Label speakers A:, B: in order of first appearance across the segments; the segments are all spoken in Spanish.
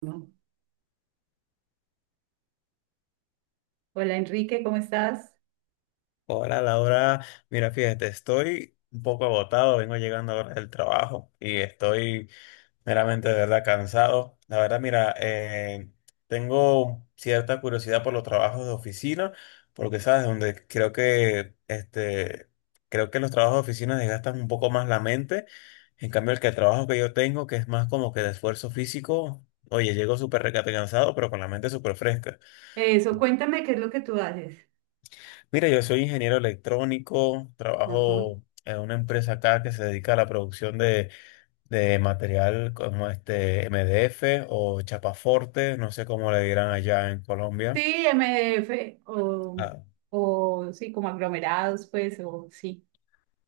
A: No. Hola Enrique, ¿cómo estás?
B: Hola Laura, mira, fíjate, estoy un poco agotado, vengo llegando ahora del trabajo y estoy meramente de verdad cansado. La verdad, mira, tengo cierta curiosidad por los trabajos de oficina, porque sabes, donde creo que este, creo que los trabajos de oficina desgastan un poco más la mente. En cambio, el trabajo que yo tengo, que es más como que de esfuerzo físico, oye, llego súper recate cansado, pero con la mente súper fresca.
A: Eso, cuéntame qué es lo que tú haces.
B: Mira, yo soy ingeniero electrónico,
A: Ajá.
B: trabajo en una empresa acá que se dedica a la producción de material como este MDF o chapaforte, no sé cómo le dirán allá en Colombia.
A: Sí, MDF
B: Ah,
A: o sí, como aglomerados, pues, o sí.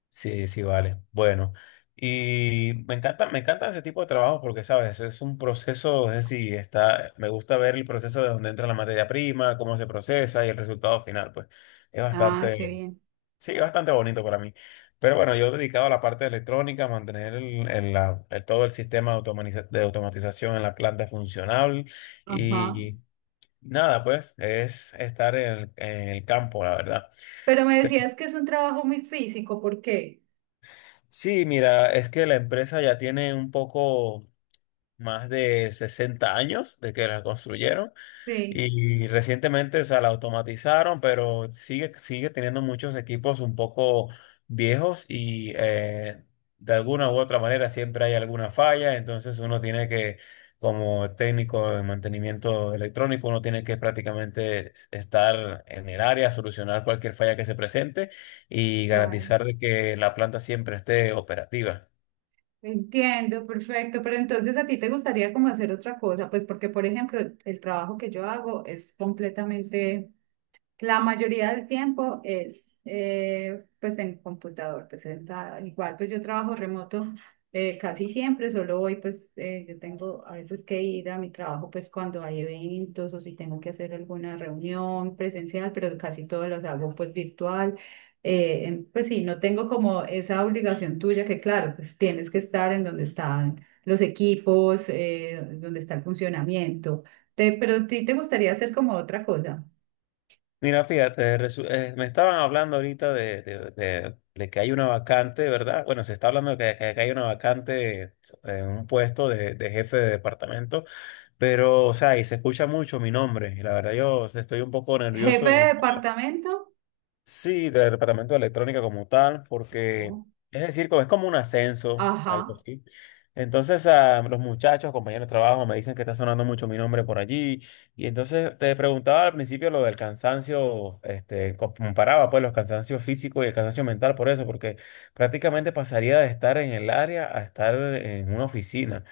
B: sí, sí, vale. Bueno, y me encanta ese tipo de trabajo porque, sabes, es un proceso, es decir, me gusta ver el proceso de donde entra la materia prima, cómo se procesa y el resultado final, pues es
A: Ah, qué
B: bastante,
A: bien.
B: sí, bastante bonito para mí. Pero bueno, yo dedicado a la parte de electrónica, mantener todo el sistema de, automatización en la planta funcional
A: Ajá.
B: y nada, pues es estar en el campo, la verdad.
A: Pero me
B: Te-
A: decías que es un trabajo muy físico, ¿por qué?
B: Sí, mira, es que la empresa ya tiene un poco más de 60 años de que la construyeron.
A: Sí,
B: Y recientemente, o sea, la automatizaron, pero sigue teniendo muchos equipos un poco viejos y de alguna u otra manera siempre hay alguna falla. Entonces uno tiene que, como técnico de mantenimiento electrónico, uno tiene que prácticamente estar en el área, solucionar cualquier falla que se presente y
A: claro.
B: garantizar de que la planta siempre esté operativa.
A: Entiendo, perfecto. Pero entonces a ti te gustaría como hacer otra cosa, pues porque, por ejemplo, el trabajo que yo hago es completamente. La mayoría del tiempo es pues en computador, pues sentada. Igual pues yo trabajo remoto casi siempre, solo hoy pues yo tengo a veces que ir a mi trabajo pues cuando hay eventos o si tengo que hacer alguna reunión presencial, pero casi todos los hago pues virtual. En- pues sí, no tengo como esa obligación tuya que claro, pues tienes que estar en donde están los equipos, donde está el funcionamiento. Te- pero a ti te gustaría hacer como otra cosa.
B: Mira, fíjate, me estaban hablando ahorita de que hay una vacante, ¿verdad? Bueno, se está hablando de que hay una vacante en un puesto de jefe de departamento, pero, o sea, y se escucha mucho mi nombre, y la verdad yo estoy un poco nervioso.
A: Jefe de departamento.
B: Sí, del departamento de electrónica como tal, porque
A: ¿No?
B: es decir, es como un ascenso, algo
A: Ajá,
B: así. Entonces, ah, los muchachos, compañeros de trabajo, me dicen que está sonando mucho mi nombre por allí. Y entonces te preguntaba al principio lo del cansancio, este, comparaba pues los cansancios físicos y el cansancio mental por eso, porque prácticamente pasaría de estar en el área a estar en una oficina.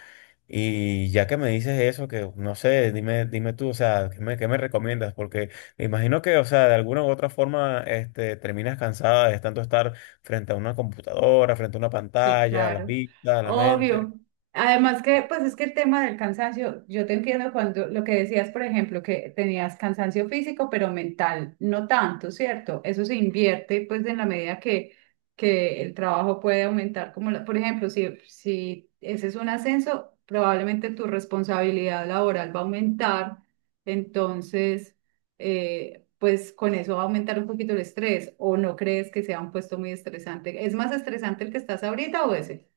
B: Y ya que me dices eso, que no sé, dime, dime tú, o sea, qué me recomiendas? Porque me imagino que, o sea, de alguna u otra forma, este, terminas cansada de tanto estar frente a una computadora, frente a una
A: sí,
B: pantalla, la
A: claro,
B: vista, la mente.
A: obvio. Además que, pues es que el tema del cansancio, yo te entiendo cuando lo que decías, por ejemplo, que tenías cansancio físico, pero mental, no tanto, ¿cierto? Eso se invierte, pues, en la medida que el trabajo puede aumentar, como, la- por ejemplo, si, si ese es un ascenso, probablemente tu responsabilidad laboral va a aumentar, entonces... pues con eso va a aumentar un poquito el estrés o no crees que sea un puesto muy estresante. ¿Es más estresante el que estás ahorita o ese?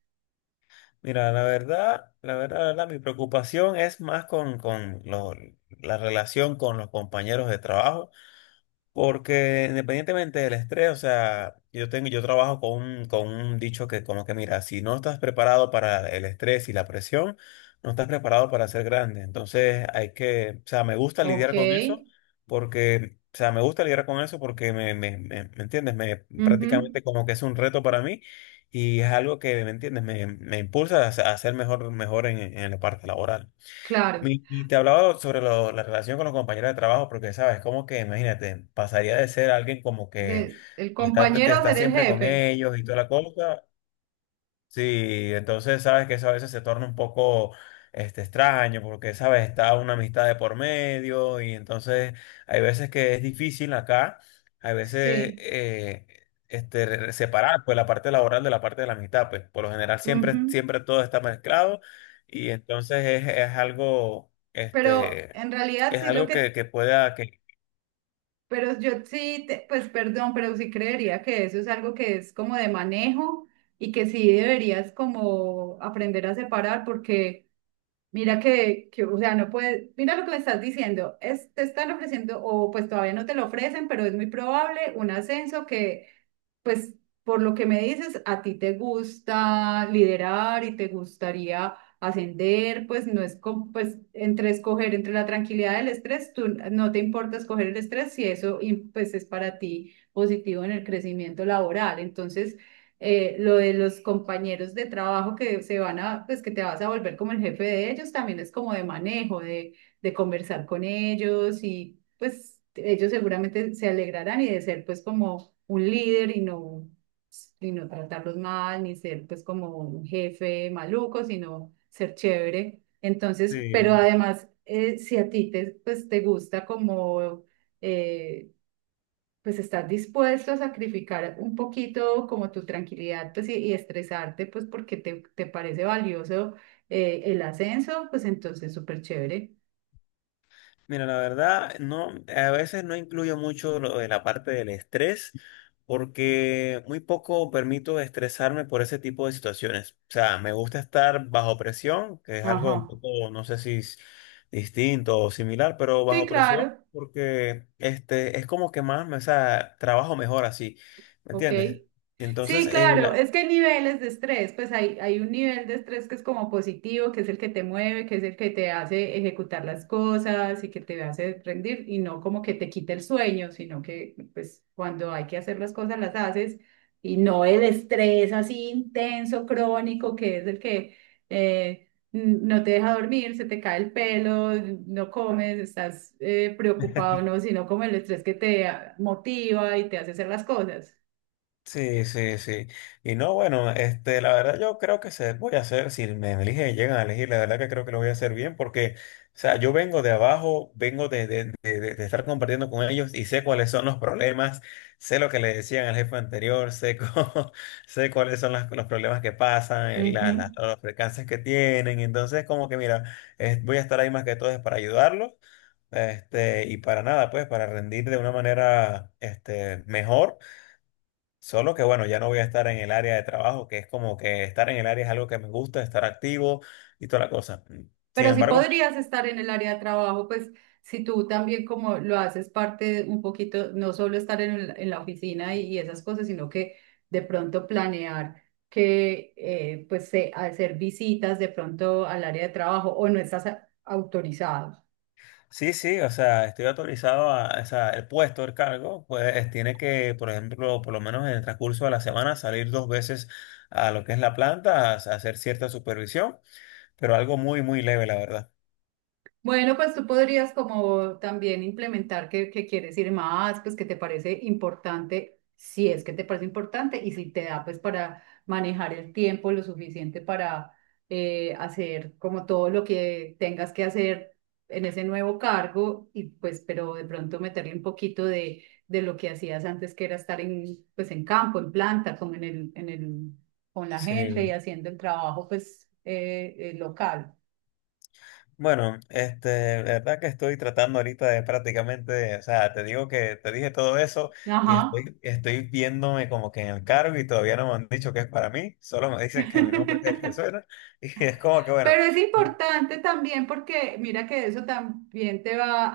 B: Mira, la verdad, mi preocupación es más con la relación con los compañeros de trabajo. Porque independientemente del estrés, o sea, yo tengo, yo trabajo con un dicho que como que mira, si no estás preparado para el estrés y la presión, no estás preparado para ser grande. Entonces hay que, o sea, me gusta
A: Ok,
B: lidiar con eso porque, o sea, me gusta lidiar con eso porque ¿me entiendes? Me
A: ujú.
B: prácticamente como que es un reto para mí y es algo que, ¿me entiendes? Me impulsa a ser mejor, mejor en la parte laboral.
A: Claro.
B: Y te hablaba sobre la relación con los compañeros de trabajo, porque sabes, como que imagínate, pasaría de ser alguien como que
A: De, el
B: te
A: compañero a
B: está
A: ser el
B: siempre con
A: jefe.
B: ellos y toda la cosa. Sí, entonces sabes que eso a veces se torna un poco este, extraño porque, sabes, está una amistad de por medio y entonces hay veces que es difícil acá, hay veces
A: Sí.
B: este, separar pues la parte laboral de la parte de la amistad, pues por lo general
A: Ujú.
B: siempre todo está mezclado y entonces es algo,
A: Pero
B: este,
A: en realidad
B: es
A: sí lo
B: algo
A: que, pero yo sí, te- pues perdón, pero sí creería que eso es algo que es como de manejo y que sí deberías como aprender a separar porque... Mira que, o sea, no puedes, mira lo que me estás diciendo, es, te están ofreciendo, o pues todavía no te lo ofrecen, pero es muy probable un ascenso que pues por lo que me dices, a ti te gusta liderar y te gustaría ascender, pues no es como, pues entre escoger entre la tranquilidad del estrés, tú no te importa escoger el estrés si eso y, pues es para ti positivo en el crecimiento laboral. Entonces, lo de los compañeros de trabajo que se van a, pues que te vas a volver como el jefe de ellos, también es como de manejo, de conversar con ellos y pues ellos seguramente se alegrarán y de ser pues como un líder y no tratarlos mal, ni ser pues como un jefe maluco, sino ser chévere. Entonces, pero
B: sí.
A: además, si a ti te, pues, te gusta como, eh, pues estás dispuesto a sacrificar un poquito como tu tranquilidad, pues y estresarte, pues porque te parece valioso el ascenso, pues entonces súper chévere.
B: Mira, la verdad, no, a veces no incluyo mucho lo de la parte del estrés, porque muy poco permito estresarme por ese tipo de situaciones. O sea, me gusta estar bajo presión, que es algo un
A: Ajá.
B: poco, no sé si es distinto o similar, pero
A: Sí,
B: bajo presión,
A: claro.
B: porque este es como que más, o sea, trabajo mejor así, ¿me
A: Ok.
B: entiendes? Entonces,
A: Sí, claro, es que hay niveles de estrés, pues hay un nivel de estrés que es como positivo, que es el que te mueve, que es el que te hace ejecutar las cosas y que te hace rendir y no como que te quite el sueño, sino que pues cuando hay que hacer las cosas las haces y no el estrés así intenso, crónico, que es el que n- no te deja dormir, se te cae el pelo, no comes, estás preocupado, no, sino como el estrés que te ah, motiva y te hace hacer las cosas.
B: sí, sí, sí. Y no, bueno, este, la verdad yo creo que se voy a hacer, si me eligen, llegan a elegir, la verdad que creo que lo voy a hacer bien porque, o sea, yo vengo de abajo, vengo de estar compartiendo con ellos y sé cuáles son los problemas, sé lo que le decían al jefe anterior, sé, sé cuáles son los problemas que pasan, los percances que tienen, entonces como que mira, voy a estar ahí más que todo es para ayudarlos. Este, y para nada, pues, para rendir de una manera, este, mejor. Solo que bueno, ya no voy a estar en el área de trabajo, que es como que estar en el área es algo que me gusta, estar activo y toda la cosa. Sin
A: Pero sí
B: embargo,
A: podrías estar en el área de trabajo, pues si tú también como lo haces parte un poquito, no solo estar en, el- en la oficina y esas cosas, sino que de pronto planear que pues se- hacer visitas de pronto al área de trabajo o no estás a- autorizado.
B: sí, sí, o sea, estoy autorizado a, o sea, el puesto, el cargo, pues tiene que, por ejemplo, por lo menos en el transcurso de la semana, salir dos veces a lo que es la planta, a hacer cierta supervisión, pero algo muy leve, la verdad.
A: Bueno, pues tú podrías como también implementar que quieres ir más, pues que te parece importante, si es que te parece importante y si te da pues para manejar el tiempo lo suficiente para hacer como todo lo que tengas que hacer en ese nuevo cargo y pues pero de pronto meterle un poquito de lo que hacías antes que era estar en pues en campo, en planta, como en el, con la gente y
B: Sí.
A: haciendo el trabajo pues local.
B: Bueno, este, la verdad que estoy tratando ahorita de prácticamente, o sea, te digo que te dije todo eso y
A: Ajá.
B: estoy viéndome como que en el cargo y todavía no me han dicho que es para mí, solo me dicen que mi nombre es el que suena y es como que bueno,
A: Pero es importante también porque mira que eso también te va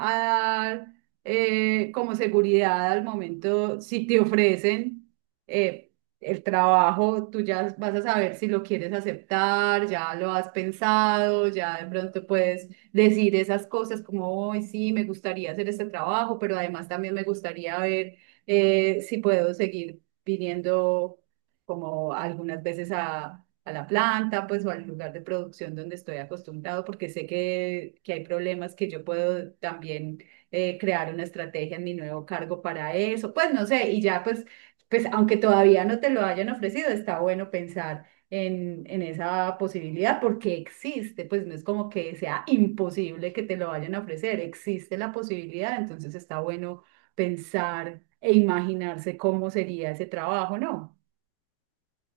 A: a dar como seguridad al momento, si te ofrecen eh, el trabajo, tú ya vas a saber si lo quieres aceptar, ya lo has pensado, ya de pronto puedes decir esas cosas como, hoy sí, me gustaría hacer este trabajo, pero además también me gustaría ver si puedo seguir viniendo como algunas veces a la planta, pues, o al lugar de producción donde estoy acostumbrado, porque sé que hay problemas que yo puedo también crear una estrategia en mi nuevo cargo para eso, pues, no sé, y ya, pues, pues, aunque todavía no te lo hayan ofrecido, está bueno pensar en esa posibilidad porque existe, pues no es como que sea imposible que te lo vayan a ofrecer, existe la posibilidad, entonces está bueno pensar e imaginarse cómo sería ese trabajo, ¿no?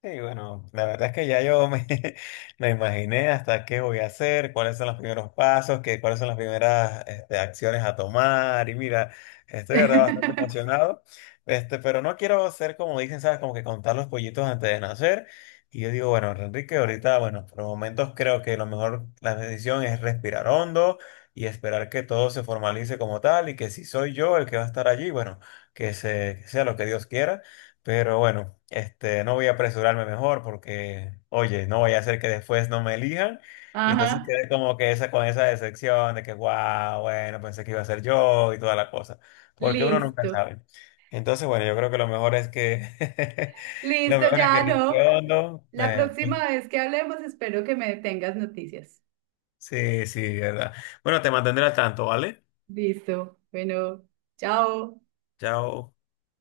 B: sí, bueno, la verdad es que ya me imaginé hasta qué voy a hacer, cuáles son los primeros pasos, cuáles son las primeras este, acciones a tomar. Y mira, estoy de verdad bastante emocionado, este, pero no quiero ser como dicen, ¿sabes? Como que contar los pollitos antes de nacer. Y yo digo, bueno, Enrique, ahorita, bueno, por momentos creo que lo mejor, la decisión es respirar hondo y esperar que todo se formalice como tal y que si soy yo el que va a estar allí, bueno, que sea lo que Dios quiera. Pero bueno, este, no voy a apresurarme mejor porque, oye, no voy a hacer que después no me elijan. Y entonces
A: Ajá,
B: quedé como que esa, con esa decepción de que, wow, bueno, pensé que iba a ser yo y toda la cosa. Porque uno nunca
A: listo.
B: sabe. Entonces, bueno, yo creo que lo mejor es que, lo
A: Listo,
B: mejor es que
A: ya no.
B: respondo.
A: La próxima vez que hablemos, espero que me tengas noticias.
B: Sí, sí, verdad. Bueno, te mantendré al tanto, ¿vale?
A: Listo. Bueno, chao.
B: Chao.